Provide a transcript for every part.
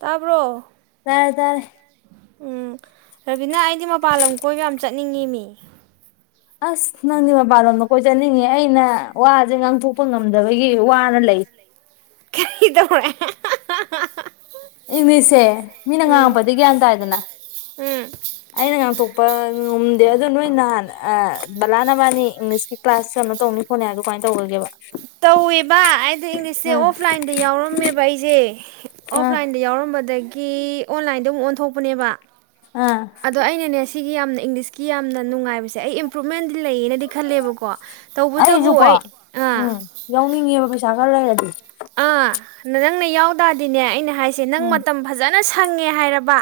ꯇꯥꯕꯣ ꯇꯥꯔꯦ ꯇꯥꯔꯦ ꯎꯝ ꯔꯕꯤꯅꯥ ꯑꯩꯗꯤ ꯃꯄꯥꯜ ꯂꯝ ꯀꯣꯏꯕ ꯌꯥꯝ ꯆꯠꯅꯤꯡꯉꯤ ꯃꯤ ꯑꯁ ꯅꯪꯕꯕꯥꯔꯅ ꯀꯣꯏ ꯆꯠꯅꯤꯡꯉꯦ ꯑꯩꯅ ꯋꯥꯁꯦ ꯉꯥꯡꯊꯣꯛꯄ ꯉ ꯐꯟꯗꯕꯒꯤ ꯋꯥꯅ ꯂꯩ ꯀꯩꯗꯧꯦ ꯏꯪꯂꯤꯁꯁꯦ ꯃꯤꯅ ꯉꯥꯡꯉꯛꯄꯗꯤ ꯒ꯭ꯌꯥꯟ ꯇꯥꯏꯗꯅ ꯎꯝ ꯑꯩꯅ ꯉꯥꯡꯊꯣꯛꯄ ꯉꯝꯗꯦ ꯑꯗ ꯅꯣꯏ ꯅꯍꯥꯟ ꯕꯂꯥꯅꯕꯥꯅꯤ ꯏꯪꯂꯤꯁꯀꯤ ꯀ꯭ꯂꯥꯁ ꯀ ꯌꯥꯝꯣ ꯇꯧꯅꯤꯣꯠꯅꯦ ꯍꯥꯏ ꯑꯗꯨ ꯀꯃꯥꯏꯅ ꯇꯧꯒꯦꯕ ꯇꯧꯋꯦꯕ ꯑꯩꯗꯣ ꯏꯪꯂꯤꯁꯁꯦ ꯑꯥ ꯑꯣꯐꯂꯥꯏꯟꯗ ꯌꯥꯎꯔꯝꯃꯦꯕ ꯑꯩꯁꯦ ꯑꯥ ꯑꯣꯐꯥꯏꯟ ꯌꯎꯔꯝ ꯍꯝꯕꯗꯒꯤ ꯑꯣꯟꯂꯥꯏꯟꯗ ꯑꯃꯨꯛ ꯑꯣꯟꯊꯣꯛꯄꯅꯦꯕ ꯑꯥ ꯑꯗꯣ ꯑꯩꯅꯅꯦ ꯁꯤꯒꯤ ꯌꯥꯝꯅ ꯏꯪꯂꯤꯁ ꯀꯤ ꯌꯥꯝꯅ ꯅꯨꯡꯉꯥꯏꯕꯁꯦ ꯑꯩ ꯄꯣꯃꯦꯟ ꯂꯩꯌꯦꯅꯗꯤ ꯈꯜꯂꯦꯕꯀꯣ ꯇꯧꯕꯇꯕꯨ ꯑꯩꯁꯨꯀꯣ ꯑꯩ ꯑꯥ ꯎꯝ ꯌꯥꯎꯅꯤꯡꯉꯦꯕ ꯄꯩꯁꯥ ꯔ ꯂꯩꯔꯗꯤ ꯑꯥ ꯅꯪꯅ ꯌꯥꯎꯗꯥꯗꯤꯅꯦ ꯑꯩꯅ ꯍꯥꯏꯁꯦ ꯅꯪ ꯎꯝ ꯃꯇꯝ ꯐꯖꯅ ꯀꯟꯅ ꯁꯪꯉꯦ ꯍꯥꯏꯔꯕ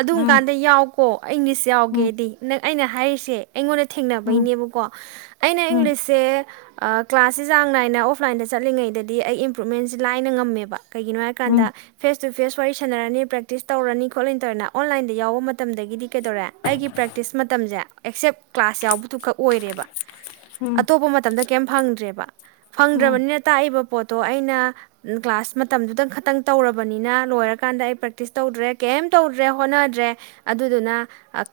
ꯑꯗꯨꯝ ꯎꯝ ꯀꯥꯟꯗ ꯌꯥꯎ ꯏꯪꯂꯤꯁꯤ ꯎꯝ ꯌꯥꯎꯒꯦꯗꯤ ꯅꯪ ꯑꯩꯅ ꯍꯥꯏꯔꯤꯁꯦ ꯑꯩꯉꯣꯟꯗ ꯎꯝ ꯊꯦꯡꯅꯕꯩꯅꯦꯕꯀꯣ ꯑꯩꯅ ꯎꯝ ꯏꯪꯂꯤꯁꯁꯦ ꯀ꯭ꯂꯥꯁꯁꯤꯦ ꯆꯥꯡ ꯅꯥꯏꯅ ꯑꯣꯐꯂꯥꯏꯟꯗ ꯆꯠꯂꯤꯉꯩꯗꯗꯤ ꯑꯩ ꯀꯀ꯭ꯔꯨꯠꯃꯦꯟꯁꯦ ꯂꯥꯏꯅ ꯉꯝꯃꯦꯕ ꯀꯩꯒꯤꯅꯣ ꯍꯥꯏ ꯀꯥꯟꯗ ꯎꯝ ꯐꯦꯁ ꯇꯨ ꯐꯦꯁ ꯋꯥꯔꯤ ꯁꯥꯟꯅꯔꯅꯤ ꯄ꯭ꯔꯦꯛꯇꯤꯁ ꯇꯧꯔꯅꯤ ꯈꯣꯠꯂꯅꯤ ꯇꯧꯔꯦꯅ ꯑꯣꯟꯂꯥꯏꯟꯗ ꯌꯥꯎꯕ ꯃꯇꯝꯗꯒꯤꯗꯤ ꯀꯩꯗꯧꯔꯦ ꯑꯩꯒꯤ ꯄ꯭ꯔꯦꯛꯇꯤꯁ ꯃꯇꯝꯁꯦ ꯑꯦꯛꯁꯦꯞ ꯀ꯭ꯂꯥꯁ ꯌꯥꯎꯕꯗꯨ ꯈꯛ ꯑꯣꯏꯔꯦꯕ ꯎꯝ ꯑꯇꯣꯞꯄ ꯃꯇꯝꯗ ꯀꯩꯝ ꯐꯪꯗ꯭ꯔꯦꯕ ꯎꯝ ꯐꯪꯗ꯭ꯔꯕꯅꯤꯅ ꯇꯥꯛꯏꯕ ꯄꯣꯠꯇꯣ ꯇꯣ ꯑꯩ ꯑꯩꯅ ꯀ꯭ꯂꯥꯁ ꯃꯇꯝꯗꯨꯗꯪ ꯈꯇꯪ ꯇꯧꯔꯕꯅꯤꯅ ꯂꯣꯏꯔꯀꯥꯟꯗ ꯑꯩ ꯄ꯭ꯔꯦꯛꯇꯤꯁ ꯇꯧꯗ꯭ꯔꯦ ꯀꯩꯝ ꯇꯧꯗ꯭ꯔꯦ ꯍꯣꯠꯅꯗ꯭ꯔꯦ ꯑꯗꯨꯗꯨꯅ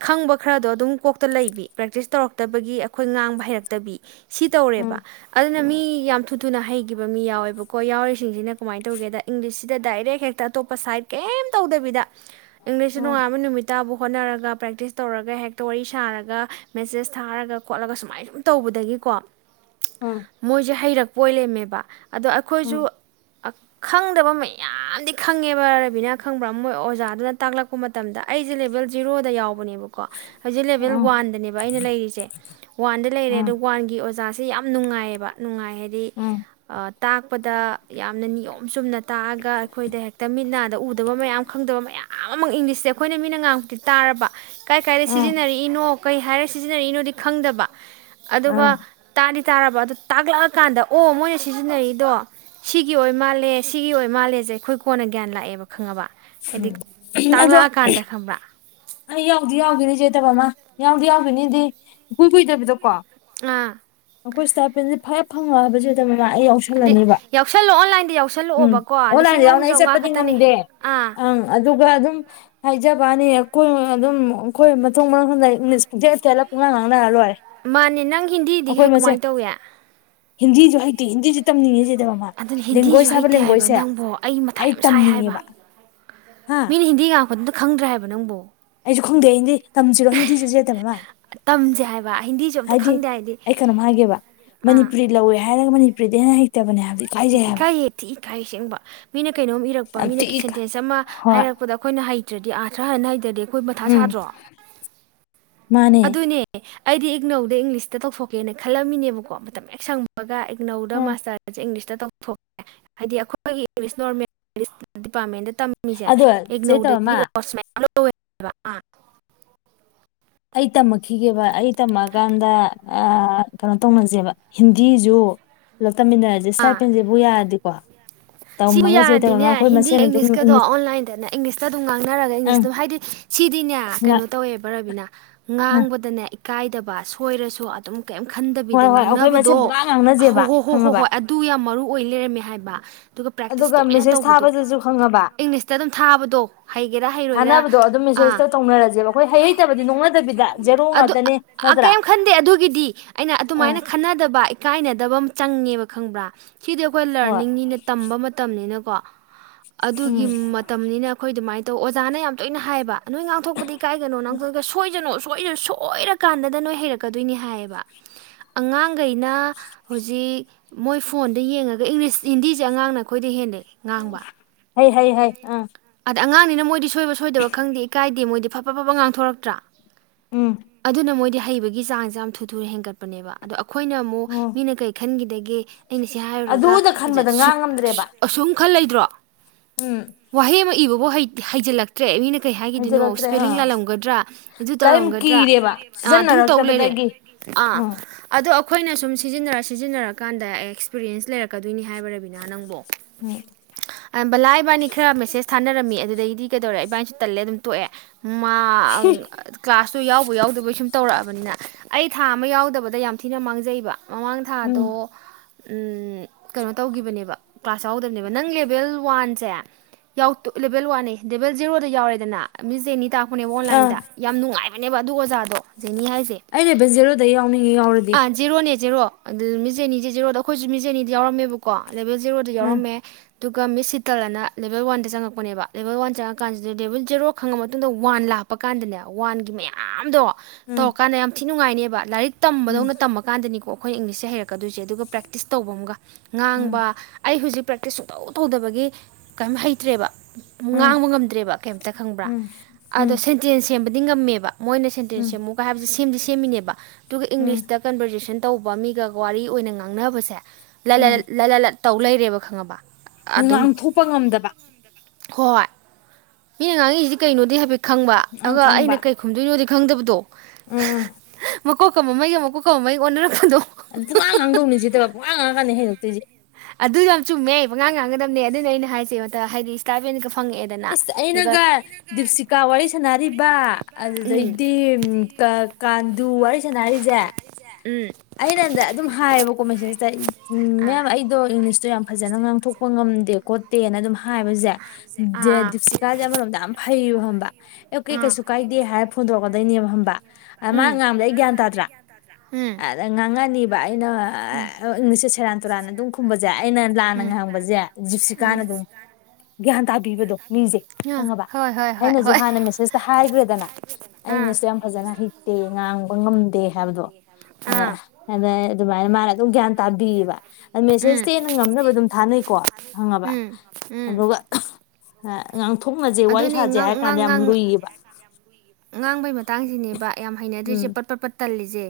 ꯈꯪꯕ ꯈꯔꯗꯣ ꯑꯗꯨꯝ ꯀꯣꯛꯇ ꯂꯩꯕꯤ ꯄ꯭ꯔꯦꯛꯇꯤꯁ ꯇꯧꯔꯛꯇꯕꯒꯤ ꯑꯩꯈꯣꯏ ꯉꯥꯡꯕ ꯍꯩꯔꯛꯇꯕꯤ ꯁꯤ ꯇꯧꯔꯦꯕ ꯎꯝ ꯑꯗꯨꯅ ꯃꯤ ꯌꯥꯝ ꯊꯨ ꯊꯨꯅ ꯍꯩꯈꯤꯕ ꯃꯤ ꯌꯥꯎꯋꯦꯕꯀ ꯀꯣꯏ ꯌꯥꯎꯔꯤꯁꯤꯡꯁꯤꯅ ꯀꯃꯥꯏꯅ ꯇꯧꯒꯦꯗ ꯏꯪꯂꯤꯁꯁꯤꯗ ꯗꯥꯏꯔꯦꯛ ꯍꯦꯛꯇ ꯑꯇꯣꯞꯄ ꯁꯥꯏꯠ ꯀꯩꯝ ꯇꯧꯗꯕꯤꯗ ꯏꯪꯂꯤꯁꯇ ꯎꯝ ꯅꯨꯡꯉꯥꯏꯕ ꯅꯨꯃꯤꯠꯠꯇꯥꯕꯨ ꯍꯣꯠꯅꯔꯒ ꯄ꯭ꯔꯦꯛꯇꯤꯁ ꯇꯧꯔꯒ ꯍꯦꯛꯇ ꯋꯥꯔꯤ ꯁꯥꯔꯒ ꯃꯦꯁꯦꯁ ꯊꯥꯔꯒ ꯈꯣꯠꯂꯒ ꯁꯨꯃꯥꯏ ꯁꯨꯝ ꯇꯧꯕꯗꯒꯤꯀꯣ ꯎꯝ ꯃꯣꯏꯁꯦ ꯍꯩꯔꯛꯄ ꯄꯣꯏꯂꯦꯝꯦꯝꯃꯦꯕ ꯑꯗꯣ ꯑꯩꯈꯣꯏꯁꯨ ꯎꯝ ꯈꯪꯗꯕ ꯃꯌꯥꯝꯗꯤ ꯈꯪꯉꯦꯕ ꯔꯕꯤꯅꯥ ꯈꯪꯕ꯭ꯔꯥ ꯃꯣꯏ ꯑꯣꯖꯥꯗꯨꯅ ꯇꯥꯛꯂꯛꯄ ꯃꯇꯝꯗ ꯑꯩꯁꯦ ꯂꯦꯕꯦꯜ ꯖꯤꯔꯣꯗ ꯌꯥꯎꯕ [inaudible] ꯎꯝ ꯎꯝ ꯁꯤ ꯌꯥꯝ ꯅꯨꯡꯉꯥꯏꯌꯦꯕ ꯅꯨꯡꯉꯥꯏ ꯍꯥꯏꯗꯤ ꯎꯝ ꯇꯥꯛꯄꯗ ꯌꯥꯝꯅ ꯅꯤꯌꯣꯝ ꯆꯨꯝꯅ ꯇꯥꯛꯑꯒ ꯑꯩꯈꯣꯏꯗ ꯍꯦꯛꯇ ꯃꯤꯠꯅꯗ ꯎꯗꯕ ꯃꯌꯥꯝ ꯈꯪꯗꯕ ꯃꯌꯥꯝ ꯑꯃ ꯏꯪꯂꯤꯁꯇꯦ ꯑꯩꯈꯣꯏꯅ ꯃꯤꯠꯅ ꯉꯥꯡꯃꯨꯛꯇꯤ ꯇꯥꯔꯕ ꯀꯥꯏ ꯀꯥꯏꯗ ꯎꯝ ꯁꯤꯖꯤꯟꯅꯔꯛꯏꯅꯣ ꯀꯩ ꯍꯥꯏꯔ ꯁꯤꯖꯤꯟꯅꯔꯛꯅꯣꯗꯤ ꯈꯪꯗꯕ ꯑꯗꯨꯒ ꯎꯝ ꯇꯥ ꯇꯥꯔꯕ ꯑꯗꯣ ꯇꯥꯛꯂꯛꯑꯀꯥꯟꯗ ꯑꯣ ꯃꯣꯏꯅ ꯁꯤꯖꯤꯟꯅꯩꯔꯤ ꯑꯗꯣ ꯁꯤꯒꯤ ꯑꯣꯏ ꯃꯥꯜꯂꯦ ꯁꯤꯒꯤ ꯑꯣꯏ ꯃꯥꯜꯂꯦꯁꯦ ꯑꯩꯈꯣꯏ ꯀꯣꯟꯅ ꯒ꯭ꯌꯥꯟ ꯂꯥꯛꯑꯦꯕ ꯈꯪꯉꯕ ꯎꯝ ꯍꯥꯏꯗꯤ ꯎꯝ ꯑꯗꯣ ꯇꯥꯛꯂꯛꯑꯀꯥꯟꯗ ꯈꯪꯕ꯭ꯔꯥ ꯑꯩ ꯌꯥꯎꯗꯤ ꯌꯥꯎꯈꯤꯣꯏꯅꯤ ꯆꯦꯠꯇꯕ ꯑꯃ ꯌꯥꯎꯗꯤ ꯌꯥꯎꯈꯤꯅꯤꯗꯤ ꯏꯀꯨꯏ ꯀꯨꯏꯗꯕꯤꯗꯀꯣ ꯑꯥ ꯑꯩꯈꯣꯏ ꯏꯁ꯭ꯇꯥꯐꯄꯦꯟꯁꯦ ꯐꯔ ꯐꯪꯉꯕꯕꯁꯤꯦ ꯑꯗꯨꯝ ꯑꯩ ꯑꯗꯩ ꯌꯥꯎꯁꯜꯂꯅꯦꯕ ꯌꯥꯎꯁꯜꯂꯣ ꯑꯣꯟꯂꯥꯏꯟꯗ ꯎꯝ ꯌꯥꯎꯁꯜꯂꯛꯑꯣꯕꯀꯣ ꯂꯤꯁꯤꯡ ꯑꯣꯟꯂꯥꯏꯟꯗ ꯑꯍꯨꯝ ꯌꯥꯎꯅ ꯑꯩ ꯆꯥꯝꯃꯉꯥ ꯆꯠꯄꯗꯤ ꯈꯛꯇꯅꯦ ꯉꯝꯗꯦ ꯑꯥ ꯑꯪ ꯑꯗꯨꯒ ꯑꯗꯨꯝ ꯍꯥꯏꯖꯕꯅꯤ ꯑꯩꯈꯣꯏ ꯑꯗꯨꯝ ꯑꯩꯈꯣꯏꯊ ꯃꯥꯡꯗꯊꯦꯠ ꯊꯦꯠꯂꯞ ꯄꯨꯡ ꯉꯥꯡ ꯉꯥꯡꯅꯔ ꯂꯣꯏꯔꯦ ꯃꯥꯅꯦ ꯅꯪ ꯍꯤꯟꯗꯤꯗꯤ ꯑꯩꯈꯣꯏ ꯃꯁꯦ ꯀꯃꯥꯏꯅ ꯇꯧꯏꯦ ꯍꯤꯟꯗꯤꯁꯨ ꯍꯩꯇꯦ ꯍꯤꯟꯗꯤꯁꯨ ꯇꯝꯅꯤꯡꯉꯦꯁꯤꯦ ꯑꯗꯨꯅ ꯍꯤꯟꯗꯤꯁꯨ ꯍꯩꯇꯦ ꯍꯥꯏꯕ ꯅꯪꯕꯨ ꯑꯩ ꯃꯊꯥꯏ ꯌꯥꯝ ꯁꯥꯏ ꯍꯥꯏꯕ ꯍꯥ ꯃꯤꯅ ꯍꯤꯟꯗꯤ ꯉꯥꯡꯉꯛꯄꯗꯨ ꯈꯪꯗ꯭ꯔꯦ ꯍꯥꯏꯕ ꯅꯪꯕꯨꯣ ꯑꯩꯁꯨ ꯈꯪꯗꯦꯗꯤ ꯇꯝꯁꯤꯔꯣ ꯍꯤꯟꯗꯤꯁꯨ ꯆꯦꯠꯇ ꯃꯃ ꯇꯝꯁꯦ ꯍꯥꯏꯕ ꯍꯤꯟꯗꯤꯁꯨ ꯑꯝꯇ ꯍꯥꯏꯗꯤ ꯈꯪꯗꯦ ꯑꯩ ꯀꯩꯅꯣꯝ ꯍꯥꯏꯒꯦꯕ ꯑꯥ ꯃꯅꯤꯄꯨꯔꯤ ꯂꯧꯋꯦ ꯍꯥꯏꯔꯒ ꯃꯅꯤꯄꯨꯔꯗꯩꯍꯦꯟꯅ ꯍꯩ ꯇꯕꯅꯦ ꯍꯥꯏ ꯏꯀꯥꯏ ꯌ ꯊꯤ ꯏꯀꯥꯏ ꯑꯁꯦꯡꯕ ꯃꯤꯅ ꯀꯩꯅꯣꯝ ꯏꯔꯛꯄ ꯌꯥꯝ ꯃꯤꯅ ꯊꯤ ꯏꯀꯥꯏ ꯁꯦꯟꯇꯦꯟꯁ ꯑꯃ ꯍꯣꯏ ꯍꯥꯏꯔꯛꯄꯗ ꯑꯩꯈꯣꯏꯅ ꯍꯩ ꯇ꯭ꯔꯗꯤ ꯑꯥꯊ꯭ꯔ ꯍꯟ ꯍꯩꯇ꯭ꯔꯗꯤ ꯑꯩꯈꯣꯏ ꯃꯊꯥ ꯎꯝ ꯁꯥꯗ꯭ꯔꯣ ꯃꯥꯅꯦ ꯑꯗꯨꯅꯦ ꯑꯩꯗꯤ ꯏꯪꯅꯧꯗ ꯏꯪꯂꯤꯁꯇ ꯇꯧꯊꯣꯛꯀꯦꯅ ꯈꯜꯂꯝꯃꯤꯅꯦꯕꯀꯣ ꯃꯇꯝ ꯍꯦꯛ ꯁꯪꯕꯒ ꯅꯧꯗ ꯎꯝ ꯃꯥꯁꯇꯔ ꯁ ꯏꯪꯂꯤꯁ ꯇꯧꯊꯣꯛꯀꯦ ꯍꯥꯏꯗꯤ ꯑꯩꯈꯣꯏꯒꯤ ꯑꯟꯏꯟꯇꯦꯜꯂꯤꯖꯦꯕꯜ ꯅꯣꯔꯃꯦꯜ ꯗꯤꯄꯥꯔꯠꯃꯦꯟꯗ ꯇꯝꯃꯤꯁꯦ ꯑꯗꯣ ꯆꯦ ꯏꯒꯅꯧꯗꯒꯤ ꯇꯕꯃꯥ ꯅꯣꯠꯁ ꯃꯌꯥ ꯑꯟꯏꯟ ꯑꯩ ꯇꯝꯃꯛꯈꯤꯒꯦꯕ ꯑꯩ ꯇꯝꯃꯛꯒꯥꯟꯗ ꯑ ꯀꯩꯅꯣ ꯇꯧꯅꯁꯦꯕ ꯍꯤꯟꯗꯤꯁꯨ ꯄꯨꯂꯞ ꯇꯝꯃꯤꯟꯅꯔꯁꯦ ꯑꯥ ꯁꯥꯏꯐꯦꯟꯁꯦꯕꯨ ꯌꯥꯔꯗꯤꯀꯣ ꯁꯤꯕꯨ ꯇꯝꯃꯒ ꯆꯦꯇꯃꯥ ꯌꯥꯔꯗꯤꯅꯦ ꯑꯩꯈꯣꯏ ꯍꯤꯟꯗꯤ ꯃꯁꯦꯟ ꯑꯗꯨꯝ ꯏꯪꯂꯤꯁꯀꯗꯣ ꯏꯪꯂꯤꯁ ꯑꯣꯟꯂꯥꯏꯟꯗꯅꯦ ꯏꯪꯂꯤꯁꯇ ꯑꯗꯨꯝ ꯉꯥꯡꯅꯔꯒ ꯏꯪꯂꯤꯁ ꯑꯪ ꯑꯗꯨꯝ ꯍꯥꯏꯗꯤ ꯁꯤꯗꯤꯅꯦ ꯉ ꯀꯩꯅꯣ ꯇꯧꯋꯦꯕ ꯔꯕꯤꯅꯥ ꯉꯥꯡꯕꯗꯅꯦ ꯀꯥꯏꯗꯕ ꯁꯣꯏꯔꯁꯨ ꯑꯗꯨꯝ ꯀꯩꯝ ꯍꯣꯏ ꯈꯟꯗꯕꯤꯗ ꯍꯣꯏ ꯑꯩꯈꯣꯏ ꯃꯁꯦꯟ ꯉꯥꯡꯅꯕꯗꯣ ꯄꯨꯡꯉꯥꯡ ꯍꯣ ꯉꯥꯡꯅꯁꯦꯕ ꯍꯣ ꯍꯣ ꯍꯣꯏ ꯈꯪꯉꯕ ꯍꯣꯏ ꯑꯗꯨ ꯌꯥꯝ ꯃꯔꯨ ꯑꯣ ꯑꯣꯏ ꯂꯩꯔꯝꯃꯦ ꯍꯥꯏꯕ ꯄ꯭ꯔꯦꯛꯇꯤꯁ ꯑꯗꯨꯒ ꯇꯣꯏꯅ ꯃꯦꯁꯦꯖ ꯇꯧꯕꯗꯣ ꯊꯥꯕꯗꯁꯨ ꯈꯪꯉꯕ ꯏꯪꯂꯤꯁꯇ ꯑꯗꯨꯝ ꯊꯥꯕꯗꯣ ꯍꯩꯒꯦꯔꯥ ꯍꯩꯔꯣꯏꯔꯥ ꯊꯥꯅꯕꯗꯣ ꯑꯗꯨꯝ ꯑꯥ ꯃꯦꯁꯦꯁꯇ ꯇꯧꯅꯔꯁꯦꯕ ꯑꯩꯈꯣꯏ ꯍꯩ ꯍꯩꯇꯕꯗꯤ ꯅꯣꯛꯅ ꯑꯗꯨ ꯑ ꯑ ꯀꯩꯝ ꯈꯟꯗꯦ ꯑꯗꯨꯒꯤꯗꯤ ꯑꯩꯅ ꯑꯥ ꯑꯗꯨꯃꯥꯏꯅ ꯈꯟꯅꯗꯕ ꯏꯀꯥꯏꯅꯗ ꯗꯕꯝ ꯆꯪꯉꯦꯕ ꯈꯪꯕ꯭ꯔꯥ ꯁꯤꯗꯤ ꯑꯩꯈꯣꯏ ꯍꯣꯏ ꯂꯔꯅꯤꯡꯅꯤꯅ ꯇꯝꯕ ꯃꯇꯝꯅꯤꯅ ꯀꯣ ꯎꯝ ꯑꯗꯨꯒꯤ ꯃꯇꯝꯅꯤꯅ ꯑꯩꯈꯣꯏ ꯑꯗꯨꯃꯥꯏ ꯗꯣ ꯑꯣꯖꯥꯅ ꯌꯥꯝ ꯇꯣꯏꯅ ꯍꯥꯏꯕ ꯅꯣꯏ ꯉꯥꯡꯊꯣꯛꯄꯗ ꯏꯀꯥꯏꯒꯅꯣ ꯅꯈꯣꯏꯀꯩꯁ ꯀꯩꯅꯣ ꯁꯣꯏꯔ ꯁꯣꯏꯔꯀꯥꯟꯗ ꯅꯣꯏ ꯍꯩꯔꯛꯀꯗꯣꯏꯅꯤ ꯍꯥꯏꯌꯦꯕ ꯑꯉꯥꯡꯒꯩꯅ ꯍꯧꯖꯤꯛ ꯃꯣꯏ ꯐꯣꯟꯗ ꯌꯦꯡꯉꯒ ꯏꯪꯂꯤꯁ ꯍꯤꯟꯗꯤꯖꯦ ꯑꯉꯥꯡꯅ ꯑꯩꯈꯣꯏꯗ ꯍꯦꯜꯂꯦ ꯉꯥꯡꯕ ꯍꯩ ꯍꯩ ꯍꯩ ꯑ ꯑꯗ ꯑꯉꯥꯡꯅꯤꯅ ꯃꯣꯏꯗꯤ ꯁꯨ ꯑꯁꯣꯏꯕ ꯁꯣꯏꯗꯕ ꯈꯪꯗꯦ ꯏꯀꯥꯏꯗꯦ ꯃꯣꯏꯗꯤ ꯐ ꯐ ꯐ ꯐ ꯉꯥꯡꯊꯣꯔꯛꯇ꯭ꯔꯥ ꯎꯝ ꯑꯗꯨꯅ ꯃꯣꯏꯗꯤ ꯍ ꯍꯩꯕꯒꯤ ꯆꯥꯡꯁꯦ ꯌꯥꯝ ꯊꯨ ꯊꯨꯅ ꯍꯦꯟꯒꯠꯄꯅꯦꯕ ꯑꯗꯣ ꯑꯩ ꯑꯩꯈꯣꯏꯅ ꯑꯃꯨꯛ ꯎꯝ ꯃꯤꯅ ꯀꯩ ꯈꯟꯒꯤꯗꯒꯦ ꯑꯩꯅ ꯁꯤ ꯍꯥꯏꯔꯨꯔꯒ ꯑꯗꯨꯗ ꯈꯟꯕꯗ ꯉꯥꯡ ꯉꯝꯗ꯭ꯔꯦꯕ ꯑꯁꯨꯝ ꯈꯜ ꯂꯩꯗ꯭ꯔꯣ ꯎꯝ ꯋꯥꯍꯩ ꯑꯃ ꯏꯕꯕꯥꯎ ꯍꯩ ꯍꯩꯖꯤꯜꯂꯛꯇ꯭ꯔꯦ ꯃꯤꯅ ꯀꯩ ꯍꯥꯏꯒꯤꯗꯣꯏꯅꯣ ꯍꯩꯖꯤꯜꯂꯛꯇ꯭ꯔꯦ ꯏꯁꯄꯦꯂꯤꯡ ꯑꯥ ꯂꯥꯜꯂꯝꯒꯗ꯭ꯔꯥ ꯑꯗꯨ ꯀꯔꯤꯝ ꯇꯧꯔꯝꯒꯗ꯭ꯔꯥ ꯀꯤꯔꯦꯕ ꯑꯥ ꯑꯗꯨꯝ ꯇꯧ ꯂꯩꯔꯦ ꯁꯤꯖꯤꯟꯅꯔꯛꯇꯕꯗꯒꯤ ꯑꯥ ꯎꯝ ꯑꯗꯣ ꯑꯩꯈꯣꯏꯅ ꯁꯨꯝ ꯁꯤꯖꯤꯟꯅꯔ ꯁꯤꯖꯤꯟꯅꯔꯀꯥꯟꯗ ꯑꯦꯛꯁꯄꯤꯔꯤꯌꯦꯟꯁ ꯂꯩꯔꯛꯀꯗꯣꯏꯅꯤ ꯍꯥꯏꯕ ꯔꯕꯤꯅꯥ ꯅꯪꯕꯣ ꯎꯝ ꯂꯥꯏꯕꯥꯅꯤ ꯈꯔ ꯃꯦꯁꯦꯁ ꯊꯥꯅꯔꯝꯃꯤ ꯑꯗꯨꯗꯩꯗꯤ ꯀꯩꯗꯧꯔꯦ ꯏꯕꯥꯏꯅꯁꯨ ꯇꯜꯂꯦ ꯑꯗꯨꯝ ꯇꯣꯛꯑꯦ ꯃꯥ ꯀ꯭ꯂꯥꯁ ꯁ ꯌꯥꯎꯕ ꯌꯥꯎꯗꯕꯩ ꯁꯨꯝ ꯇꯧꯔꯛꯑꯕꯅꯤꯅ ꯑꯩ ꯊꯥ ꯑꯃ ꯌꯥꯎꯗꯕꯗ ꯌꯥꯝ ꯊꯤꯅ ꯃꯥꯡꯖꯩꯕ ꯃꯃꯥꯡ ꯎꯝ ꯊꯥꯗꯣ ꯀꯩꯅꯣ ꯇꯧꯈꯤꯕꯅꯦꯕ ꯀ꯭ꯂꯥꯁ ꯌꯥꯎꯗꯕꯅꯦꯕ ꯅꯪ ꯂꯦꯕꯦꯜ ꯋꯥꯟꯁꯦ ꯂꯦꯚꯦꯜ ꯋꯥꯟꯦ ꯂꯦꯕꯦꯜ ꯖꯦꯔꯣꯗ ꯌꯥꯎꯔꯦꯗꯅ ꯃꯤꯁꯦ ꯑꯅꯤ ꯇ ꯅꯦ ꯑꯣꯟꯂꯥꯏꯟꯗ ꯌꯥꯝ ꯅꯨꯡꯉꯥꯏ ꯍꯥꯏꯅꯦꯕ ꯑꯗꯨ ꯑꯣꯖꯥꯗꯣ ꯖꯦꯅꯤ ꯍꯥꯏꯁꯦ ꯑꯩꯅꯦꯕ ꯖꯦꯔꯣꯗ ꯌꯥꯎꯅꯤꯡꯉꯤ ꯌꯥꯎꯔꯗꯤ ꯑꯥ ꯖꯦꯔꯣꯅꯦ ꯖꯦꯔꯣ ꯑꯗꯨ ꯃꯤꯆꯦ ꯑꯅꯤꯁ ꯖꯦꯔꯣꯗ ꯑꯩꯈꯣꯏꯁꯨ ꯃꯤꯆꯦꯅꯤꯗ ꯌꯥꯎꯔꯝꯃꯦꯕꯀꯣ ꯂꯦꯕꯦꯜ ꯖꯦꯔꯣꯗ ꯎꯝ ꯌꯥꯎꯔꯝꯃꯦ ꯑꯗꯨꯒ ꯃꯤꯠꯁꯤ ꯇꯜꯂꯅ ꯂꯦꯕꯦꯜ ꯋꯥꯟꯗ ꯆꯪꯉꯛꯄꯅꯦꯕ ꯂꯦꯕꯦꯜ ꯋꯥꯟ ꯆꯪꯉꯛꯀꯥꯟꯁꯤꯗ ꯂꯦꯕꯦꯜ ꯖꯦꯔꯣ ꯈꯪꯉ ꯃꯇꯨꯡꯗ ꯋꯥꯟ ꯂꯥꯛꯄ ꯀꯥꯟꯗꯅꯦ ꯋꯥꯟꯒꯤ ꯃꯌꯥꯝꯗꯣ ꯎꯝ ꯇꯣꯀꯥꯟꯅ ꯌꯥꯝ ꯁꯤ ꯅꯨꯡꯉꯥꯏꯅꯦꯕ ꯂꯥꯏꯔꯤꯛ ꯎꯝ ꯇꯝꯕꯗꯧꯅ ꯇꯝꯃꯀꯥꯟꯗꯅꯤꯀꯣ ꯑꯩꯈꯣꯏ ꯏꯪꯂꯤꯁꯦ ꯍꯩꯛꯀꯣꯏꯁꯦ ꯑꯗꯨꯒ ꯄ꯭ꯔꯦꯛꯇꯤꯁ ꯇꯧꯕ ꯑꯃꯒ ꯎꯝ ꯉꯥꯡꯕ ꯑꯩ ꯍꯧꯖꯤꯛ ꯄ꯭ꯔꯦꯛꯇꯤꯁ ꯁꯨꯡꯇꯧ ꯇꯧꯗꯕꯒꯤ ꯀꯩꯝ ꯍꯩꯇ꯭ꯔꯦꯕ ꯎꯝ ꯉꯥꯡꯕ ꯉꯝꯗ꯭ꯔꯦꯕ ꯀꯩꯇ ꯈꯪꯕ꯭ꯔꯥ ꯎꯝ ꯑꯣ ꯎꯝ ꯁꯦꯟꯇꯦꯟ ꯁꯦꯝ ꯂꯤꯉꯃꯕ ꯃꯣꯏꯅ ꯁꯦꯟꯇꯦꯟꯁ ꯎꯝ ꯁꯦꯝꯃꯨꯀ ꯍꯥꯏꯕꯁꯦ ꯁꯦꯝꯗꯤ ꯁꯦꯝꯃꯤꯅꯦꯕ ꯑꯗꯨꯒ ꯎꯝ ꯏꯪꯂꯤꯁꯇ ꯀꯟꯕꯔꯖꯦꯁꯟ ꯇꯧꯕ ꯃꯤꯒ ꯋꯥꯔꯤ ꯑꯣꯏꯅ ꯉꯥꯡꯅꯕꯁꯦ ꯎꯝ ꯂ ꯇꯧ ꯂꯩꯔꯦꯕ ꯈꯪꯉꯕ ꯑꯗꯨꯝ ꯉꯥꯡꯊꯣꯛꯄ ꯉꯝꯝꯕ ꯗꯕ ꯍꯣꯏ ꯃꯤꯅ ꯉꯥꯡꯉꯤꯁꯤꯗꯤ ꯀꯩꯅꯣꯗꯤ ꯍꯥꯏꯐꯦꯠꯇ ꯈꯪꯕ ꯑꯪ ꯑꯗꯨꯒ ꯈꯪꯕ ꯑꯩꯅ ꯀꯩ ꯈꯨꯝꯗꯣꯏꯅꯣꯗꯤ ꯈꯪꯗꯕꯗꯣ ꯎꯝ ꯃꯀꯣꯛ ꯀ ꯃꯃꯩꯒ ꯃꯀꯣꯛꯀ ꯃꯃꯩꯒ ꯑꯣꯟꯅꯔꯛꯄꯗꯣ ꯑ ꯄꯨꯡꯉꯥꯡ ꯉꯥꯡꯗꯧꯅꯤꯁꯦ ꯇꯕ ꯄꯨꯡꯉꯥꯡ ꯉꯥꯡꯉ ꯀꯥꯟꯅꯤ ꯍꯩꯩꯔꯛꯇꯣꯏꯁꯦ ꯑꯗꯨꯁꯨ ꯌꯥꯝ ꯆꯨꯝꯃꯦ ꯄꯉꯥꯡ ꯉꯥꯡꯒꯗꯕꯅꯦ ꯑꯗꯨꯅ ꯑꯩꯅ ꯍꯥꯏꯁꯦ ꯍꯥꯏꯗꯤ ꯏꯁꯇꯥ ꯐꯪꯉꯛꯑꯦꯗꯅ ꯑꯗꯨꯒ ꯑꯩꯅꯒ ꯗꯤꯞꯁꯤꯀꯥ ꯋꯥꯔꯤ ꯗꯤꯞꯁꯤꯀꯥ ꯋꯥꯔꯤ ꯁꯥꯟꯅꯔꯤꯕ ꯁꯥꯟꯅꯔꯤꯕ ꯎꯝ ꯑꯗꯨꯗꯩꯗꯤ ꯀꯥꯟꯗꯨ ꯋꯥꯔꯤ ꯁꯥꯅꯔꯤꯁꯦ ꯎꯝ ꯑꯩꯅ ꯍꯟꯗ ꯑꯗꯨꯝ ꯍꯥꯏꯌꯦꯕꯀꯣ ꯃꯦꯁꯦꯁꯇ ꯑꯥ ꯃꯦꯝ ꯑꯩꯗꯣ ꯏꯪꯂꯤꯁ ꯁꯨ ꯌꯥꯝ ꯐꯖꯅ ꯉꯥꯡꯊꯣꯛꯄ ꯉꯝꯗꯦ ꯈꯣꯠꯇꯦꯅ ꯑꯗꯨꯝ ꯍꯥꯏꯕꯁꯦ ꯑꯥ ꯑꯥ ꯗꯤꯞꯁꯤꯀꯥꯥꯁꯦ ꯑꯃꯔꯣꯝꯗ ꯌꯥꯝ ꯐꯩꯌꯦꯕ ꯈꯪꯕꯔ ꯑꯦ ꯀꯩ ꯎꯝ ꯀꯩꯁꯨ ꯀꯥꯏꯗꯦ ꯍꯥꯏꯔ ꯐꯣꯟꯇꯧꯔꯛꯀ ꯑꯗꯩꯅꯦꯕ ꯈꯪꯕꯔꯥ ꯑ ꯃꯥ ꯎꯝ ꯉꯥꯡꯕꯗ ꯑꯩ ꯒ꯭ꯌꯥꯟ ꯇꯥꯗ꯭ꯔꯥ ꯎꯝ ꯉꯥꯡꯉꯥꯅꯤꯕ ꯑꯩꯅ ꯏꯪꯂꯤꯁꯁꯦ ꯁꯦꯔꯥꯟ ꯇꯅꯝ ꯈꯨꯝꯕ ꯁꯦ ꯑꯩꯅ ꯂꯥꯟꯅ ꯉꯥꯡꯕꯁꯦ ꯖꯤꯞꯁꯤꯀꯥꯅ ꯑꯗꯨꯝ ꯁꯤ ꯈꯪꯉꯕ ꯒ꯭ꯌꯥꯟ ꯇꯥꯕꯤꯕꯗꯣ ꯃꯤꯁꯦ ꯈꯪꯉꯕ ꯑꯩꯅꯁꯨ ꯍꯥꯟꯅ ꯃꯦꯁꯦꯁꯇ ꯍꯥꯏꯈ꯭ꯔꯦꯗꯅ ꯑꯩꯅꯁꯨ ꯌꯥꯝ ꯐꯖꯅ ꯍꯩ ꯇꯦ ꯉꯥꯡꯕ ꯉꯝꯗꯦ ꯍꯥꯏꯕꯗꯣ ꯑꯗ ꯑꯗꯩ ꯑꯗꯨꯃꯥꯏꯅ ꯃꯥꯅ ꯑꯗꯨꯝ ꯒ꯭ꯌꯥꯟ ꯇꯥꯕꯤꯌꯦꯕ ꯃꯦꯁꯦꯁꯇꯤ ꯑꯩꯅ ꯉꯝꯅꯕ ꯑꯗꯨꯝ ꯊꯥꯅꯩꯀꯣ ꯈꯪꯉꯕ ꯑꯗꯨꯒ ꯍ ꯉꯥꯡ ꯑꯗꯨꯅꯦ ꯉꯥꯡ ꯉꯥꯡ ꯉꯥꯡ ꯉꯥꯡꯕꯩ ꯃꯇꯥꯡꯁꯤꯅꯦꯕ ꯌꯥꯝ ꯍꯩꯅꯗ꯭ꯔꯤꯁꯦ ꯎꯝ ꯄꯠ ꯄꯠ ꯄꯠ ꯇꯜꯂꯤꯁꯦ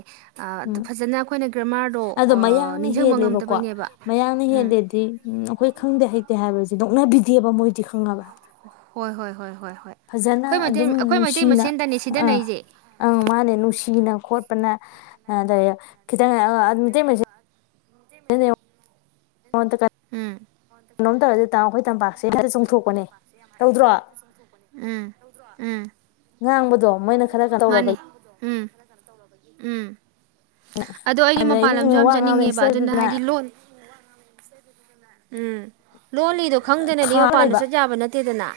ꯎꯝ ꯐꯖꯅ ꯑꯩꯈꯣꯏꯅ ꯒ꯭ꯔꯃꯥꯔꯗꯣ ꯑꯗꯣ ꯃꯌꯥꯡꯅ ꯅꯤꯡꯁꯤꯡꯕ ꯍꯦꯜꯂꯦꯕꯀꯣ ꯉꯝꯗꯕꯩꯅꯦꯕ ꯃꯌꯥꯡꯅ ꯎꯝ ꯍꯦꯜꯂꯦꯗꯤ ꯎ ꯑꯩꯈꯣꯏ ꯈꯪꯗꯦ ꯍꯩꯇꯦ ꯍꯥꯏꯕ ꯅꯣꯛꯅꯕꯤꯗꯦꯕ ꯃꯣꯏꯗꯤ ꯈꯪꯉꯕ ꯍꯣꯏ ꯍꯣꯏ ꯍꯣꯏ ꯍꯣꯏ ꯐꯖꯅ ꯑꯩꯈꯣꯏ ꯃꯩꯇꯩ ꯑꯗꯨꯝ ꯑꯩꯈꯣꯏ ꯃꯩꯇꯩ ꯅꯨꯡꯁꯤꯅ ꯃꯁꯦꯟꯗꯅꯤ ꯑꯥ ꯁꯤꯗꯅꯩꯁꯦ ꯑꯥ ꯃꯥꯅꯦ ꯅꯨꯡꯁꯤꯅ ꯈꯣꯠ ꯅ ꯑꯗ ꯈꯤꯇꯪ ꯑꯗꯨꯗ ꯃꯉꯣꯟ ꯎꯝ ꯀꯩꯅꯣꯝ ꯇꯧꯔꯗꯤ ꯇꯥ ꯑꯩꯈꯣꯏ ꯇꯄꯥꯛ ꯁꯤ ꯎꯝ ꯎꯝ ꯉꯥꯡꯕꯗꯣ ꯃꯣꯏꯅ ꯈꯔ ꯈꯔ ꯇꯧꯔꯕ ꯃꯥꯅꯦ ꯎꯝ ꯎꯝ ꯑꯗꯣ ꯑꯩꯗꯤ ꯃꯄꯥꯟ ꯑꯗꯩꯗꯤ ꯂꯝꯁꯨ ꯌꯥꯝ ꯋꯥ ꯉꯥꯡꯕꯗ ꯆꯠꯅꯤꯡꯉꯦꯕ ꯑꯗꯨꯅ ꯏꯁꯇꯦꯠꯇꯗꯅ ꯍꯥꯏꯗꯤ ꯂꯣꯟ ꯎꯝ ꯂꯣ ꯂꯤꯗꯣ ꯈꯪꯗꯅꯗꯤ ꯊꯥꯔ ꯃꯄꯥꯟꯗ ꯂꯩꯕ ꯆꯠ ꯌꯥꯕ ꯅꯠꯇꯦꯗꯅ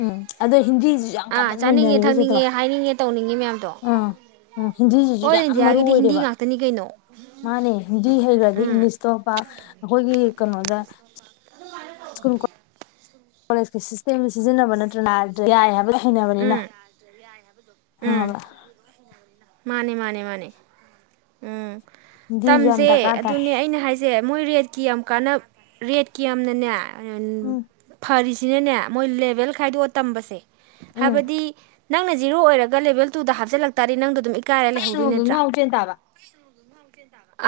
ꯎꯝ ꯑꯗ ꯍꯤꯟꯗꯤꯁꯤꯁꯨ ꯌꯥꯝ ꯑꯥ ꯀꯃꯟ ꯆꯥꯅꯤꯡꯉꯦ ꯑꯣꯏꯅꯔꯦꯕ ꯆꯦꯗꯣ ꯊꯛꯅꯤꯡꯉꯦ ꯍꯥꯏꯅꯤꯡꯉꯦ ꯇꯧꯅꯤꯡꯉꯦ ꯃꯌꯥꯝꯗꯣ ꯑꯥ ꯎꯝ ꯍꯤꯟꯗꯤꯁꯤꯁꯨ ꯑꯣꯜ ꯌꯥꯝ ꯃꯔꯨ ꯏꯟꯗꯤꯌꯥꯒꯤꯗꯤ ꯍꯤꯟꯗꯤ ꯑꯣꯏꯔꯦꯕ ꯉꯥꯛꯇꯅꯤ ꯀꯩꯅꯣ ꯃꯥꯅꯦ ꯍꯤꯟꯗꯤ ꯍꯩꯈ꯭ꯔꯗꯤ ꯎꯝ ꯏꯪꯂꯤꯁꯇꯣ ꯑꯩꯈꯣꯏꯒꯤ ꯀꯩꯅꯣꯗ ꯁꯨ ꯀꯣꯂꯦꯖꯀꯤ ꯁꯤꯁꯇꯦꯝꯁ ꯁꯤꯖꯤꯟꯅꯕ ꯅꯠꯇ꯭ꯔ ꯅꯥ꯭ꯔ ꯌꯥꯏ ꯍꯥꯏꯕ ꯊꯅꯕꯅꯤꯅ ꯎꯝ ꯍ ꯎꯝ ꯂ ꯃꯥꯅꯦ ꯃꯥꯅꯦ ꯃꯥꯅꯦ ꯎꯝ ꯍꯤꯟꯗꯤꯁꯨ ꯌꯥꯝ ꯇꯝꯁꯦ ꯗꯔꯀꯥꯔ ꯇꯥꯏ ꯑꯗꯨꯅꯦ ꯑꯩꯅ ꯍꯥꯏꯁꯦ ꯃꯣꯏ ꯔꯦꯠꯀꯤ ꯌꯥꯝ ꯀꯥꯟ ꯔꯦꯠꯀꯤ ꯌꯥꯝꯅꯅꯦ ꯑꯦ ꯎꯝ ꯐꯔꯤꯁ ꯁꯤꯅꯅꯦ ꯃꯣꯏ ꯂꯦꯚꯦꯜ ꯈꯥꯏꯗꯣꯛꯑ ꯇꯝꯕꯁꯦ ꯎꯝ ꯍꯥꯏꯕꯗꯤ ꯅꯪꯅ ꯖꯤꯔꯣ ꯑꯣꯏꯔꯒ ꯂꯦꯕꯦꯜ ꯇꯨꯗ ꯍꯥꯞꯆꯜꯂꯛꯛꯇꯔꯗꯤ ꯅꯪꯗ ꯑꯗꯨꯝ ꯏꯀꯥꯏꯔ ꯂꯩꯍꯧꯗꯣꯏ ꯉ ꯅꯠꯇ꯭ꯔꯥ ꯉꯥꯎ ꯆꯦꯟ ꯇꯥꯕ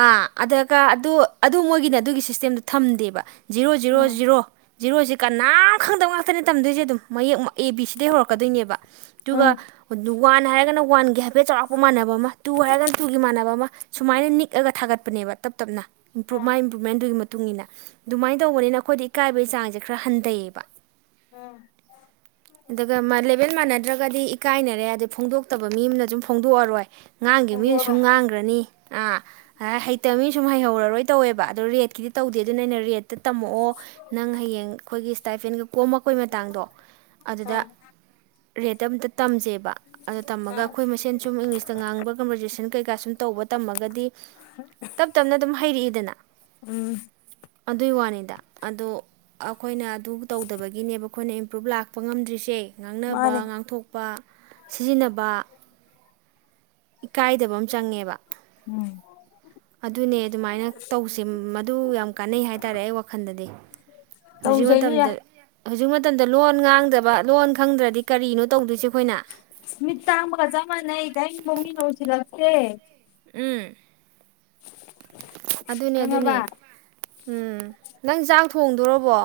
ꯑꯥ ꯑꯗꯨꯒ ꯑꯗꯨ ꯑꯗꯨ ꯃꯣꯏꯒꯤꯅꯦ ꯑꯗꯨꯒꯤ ꯁꯤꯁꯇꯦꯝꯗꯣ ꯊꯝꯗꯦꯕ ꯖꯤꯔꯣ ꯖꯤꯔꯣ ꯎꯝ ꯖꯤꯔꯣ ꯖꯤꯔꯣꯁꯤꯦ ꯀꯅꯥꯝ ꯈꯪꯗꯕ ꯉꯥꯛꯇꯅꯤ ꯇꯝꯗꯣꯏꯁꯦ ꯑꯗꯨꯝ ꯃꯌꯦꯛꯃꯛ ꯑꯦ ꯕꯤ ꯁꯤꯗꯩ ꯍꯧꯔꯛꯄ ꯀꯀꯗꯣꯏꯅꯦꯕ ꯑꯗꯨꯒ ꯎꯝ ꯋꯥꯟ ꯍꯥꯏꯔꯒꯅ ꯋꯥꯟꯒꯤ ꯍꯥꯏꯐꯦꯠ ꯆꯥꯎꯔꯥꯛꯄ ꯃꯥꯟꯅꯕ ꯑꯃ ꯇꯨ ꯍꯥꯏꯔꯒꯅ ꯇꯨꯒꯤ ꯃꯥꯟꯅꯕ ꯑꯃ ꯁꯨꯃꯥꯏꯅ ꯅꯤꯛꯑꯒ ꯊꯥꯒꯠꯄꯅꯦꯕ ꯇꯞ ꯇꯞꯅ ꯏꯝꯄ꯭ꯔꯨꯞ ꯎꯝ ꯃꯥꯏ ꯏꯝꯄ꯭ꯔꯨꯃꯦꯟꯗꯨꯒꯤ ꯃꯇꯨꯡ ꯏꯟꯅ ꯑꯗꯨꯃꯥꯏꯅ ꯇꯧꯕꯅꯤꯅ ꯑꯩꯈꯣꯏꯗ ꯏꯀꯥꯏꯕꯒꯤ ꯆꯥꯡꯁꯦ ꯈꯔ ꯍꯟꯊꯩꯌꯦꯕ ꯎꯝ ꯂꯦꯕꯦꯜ ꯃꯥꯟꯅ ꯅꯠꯇ꯭ꯔꯒꯗꯤ ꯏꯀꯥꯏꯅꯔꯦ ꯍꯥꯏꯗꯤ ꯐꯣꯡꯗꯣꯛꯇꯕ ꯃꯤ ꯑꯃꯅ ꯑꯗꯨꯨꯝ ꯐꯣꯡꯗꯣꯛꯑꯔꯣꯏ ꯉꯥꯡꯈꯤꯕ ꯃꯤꯅꯁꯨ ꯈꯣꯡꯗꯣꯛꯑꯒ ꯉꯥꯡꯈ꯭ꯔꯅꯤ ꯑꯥ ꯑ ꯍꯩꯇꯕꯅꯤ ꯁꯨꯝ ꯍꯩꯍꯧꯔꯔꯣꯏ ꯇꯧꯋꯦꯕ ꯑꯗꯨꯣ ꯔꯦ ꯗꯤ ꯇꯧꯗꯦ ꯑꯗꯨ ꯑꯩꯅ ꯔꯦꯠꯇ ꯇꯝꯃꯛꯑꯣ ꯅꯪ ꯍꯌꯦꯡ ꯑꯩꯈꯣꯏꯒꯤ ꯁꯇꯥꯏꯐꯦꯟꯒ ꯀꯣꯝ ꯃꯈꯀꯣꯏ ꯃꯇꯥꯡꯗꯣ ꯑꯗꯨꯗ ꯎꯝ ꯔꯔꯤꯇ ꯇ ꯇꯝꯖꯦꯕ ꯑꯗꯣ ꯇꯝꯃꯒ ꯎꯝ ꯑꯩꯈꯣꯏ ꯃꯁꯦꯟ ꯁꯨꯝ ꯏꯪꯂꯤꯁꯇ ꯉꯥꯡꯕ ꯀꯟꯕꯔꯖꯨꯦꯁꯟ ꯀꯩꯀꯥ ꯁꯨꯝ ꯇꯧꯕ ꯇꯝꯃꯒꯗꯤ ꯇꯞ ꯇꯞꯅ ꯑꯗꯨꯝ ꯍꯩꯔꯛꯏꯗꯅ ꯎꯝ ꯑꯗꯨꯒꯤ ꯋꯥꯅꯤꯗ ꯑꯗꯣ ꯑꯩꯈꯣꯏꯅ ꯑꯗꯨ ꯇꯧꯗꯕꯒꯤꯅꯦꯕ ꯑꯩꯈꯣꯏꯅ ꯏꯝꯄ꯭ꯔꯨꯞ ꯂꯥꯛꯄ ꯉꯝꯗ꯭ꯔꯤꯁꯦ ꯃꯥꯅꯦ ꯉꯥꯡꯅꯕ ꯉꯥꯡꯊꯣꯛꯄ ꯁꯤꯖꯤꯟꯅꯕ ꯏꯀꯥꯏꯗꯕ ꯆꯪꯉꯦꯕ ꯎꯝ ꯑꯗꯨꯅꯦ ꯑꯗꯨꯃꯥꯏꯅ ꯇꯧꯁꯦ ꯃꯗꯨ ꯌꯥꯝ ꯀꯥꯟꯅꯩ ꯍꯥꯏꯇꯥꯔꯦ ꯑꯩ ꯋꯥꯈꯜꯗꯗꯤ ꯍꯧꯖꯤꯛ ꯇꯧꯖꯩꯅꯤ ꯌꯥ ꯃꯇꯝꯗ ꯍꯧꯖꯤꯛ ꯃꯇꯝꯗ ꯂꯣꯟ ꯉꯥꯡꯗꯕ ꯂꯣꯟ ꯈꯪꯗ꯭ꯔꯗꯤ ꯀꯔꯤꯅꯣ ꯇꯧꯗꯣꯏꯁꯦ ꯑꯩꯈꯣꯏꯅ ꯃꯤ ꯊꯥꯡ ꯆ ꯃꯥꯅꯏ ꯀꯥꯏ ꯃꯝꯃꯃꯤ ꯅꯧ ꯁꯤ ꯂ ꯍꯝ ꯎꯝ [inaudible] ꯑꯗꯨꯅꯦ ꯈꯪꯉꯕ ꯑꯗꯨꯅꯦ ꯎꯝ ꯅꯪ ꯊꯣꯡꯗꯣꯔꯕꯣ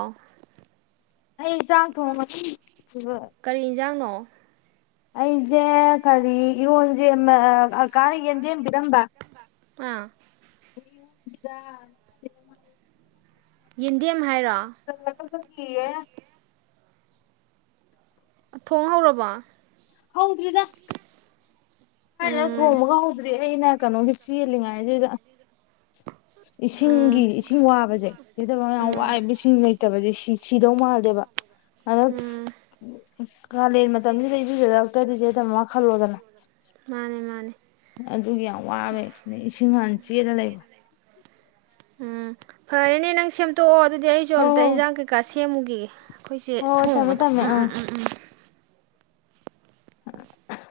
ꯑꯩ ꯆꯥ ꯊꯣꯡꯉ ꯀꯔꯤ ꯌꯦꯟꯁꯥꯡꯅꯣ ꯑꯣꯐ ꯑꯩꯁꯦ ꯀꯔꯤ ꯏꯔꯣꯟꯁꯦ ꯑꯜꯀꯥꯅ ꯌꯦꯟꯖꯦꯝꯕꯤꯔꯝꯕ ꯑꯥ ꯁꯤꯗ ꯏꯟꯌꯥ ꯦꯔꯥ ꯆꯜꯂꯒ ꯀꯤꯌꯦ ꯊꯣꯡ ꯍꯧꯧꯔꯕ ꯍꯥꯎꯗ꯭ꯔꯗ ꯑ ꯎꯝ ꯊꯣꯡꯃꯒ ꯍꯧꯗ꯭ꯔꯤ ꯑꯩꯅ ꯀꯩꯅꯣꯒꯤꯁꯤ ꯂꯉꯒ ꯎꯝ ꯏꯁꯤꯡꯒꯤ ꯏꯁꯤꯡ ꯋꯥꯕꯁꯦ ꯁꯤꯗꯕ ꯃꯌꯥꯝ ꯎꯝ ꯋꯥꯏꯕ ꯏꯁꯤꯡ ꯂꯩꯇꯕꯁꯦ ꯗꯧ ꯃꯥꯜꯗꯦꯕ ꯑ ꯎꯝ ꯀꯥꯂꯦꯟ ꯃꯇꯝꯁꯤꯗ ꯏꯁꯤꯁꯤꯗꯛꯇꯗꯤꯁꯦꯗꯝꯃꯥ ꯈꯜꯂꯣꯗꯅ ꯃꯥꯅꯦ ꯃꯥꯅꯦ ꯑꯗꯨꯒꯤ ꯌꯥꯝ ꯋꯥꯔꯦ ꯑ ꯏꯁꯤꯡ ꯍꯥꯟ ꯆꯦꯔ ꯂꯩꯕ ꯎꯝ ꯐꯔꯦꯅꯦ ꯅꯪ ꯁꯦꯝꯗꯣꯛꯑꯣ ꯑꯗꯨꯗꯤ ꯍꯣ ꯑꯩꯁ‌ꯣꯑꯝꯇ ꯍꯣ ꯍꯣꯏ ꯏꯩꯅꯖꯥꯡ ꯀꯥꯁ‌ꯦ ꯁ‌ꯦꯃꯨꯈꯤꯒ‌ꯦ ꯑꯩꯈꯣꯏꯁꯦ ꯍꯣꯏ ꯊꯝꯃꯦ ꯊꯣꯡꯕꯗꯣ ꯊꯝꯃꯦ ꯎꯝ ꯑꯥ ꯎꯝ ꯎꯝ ꯎꯝ [unintelligible]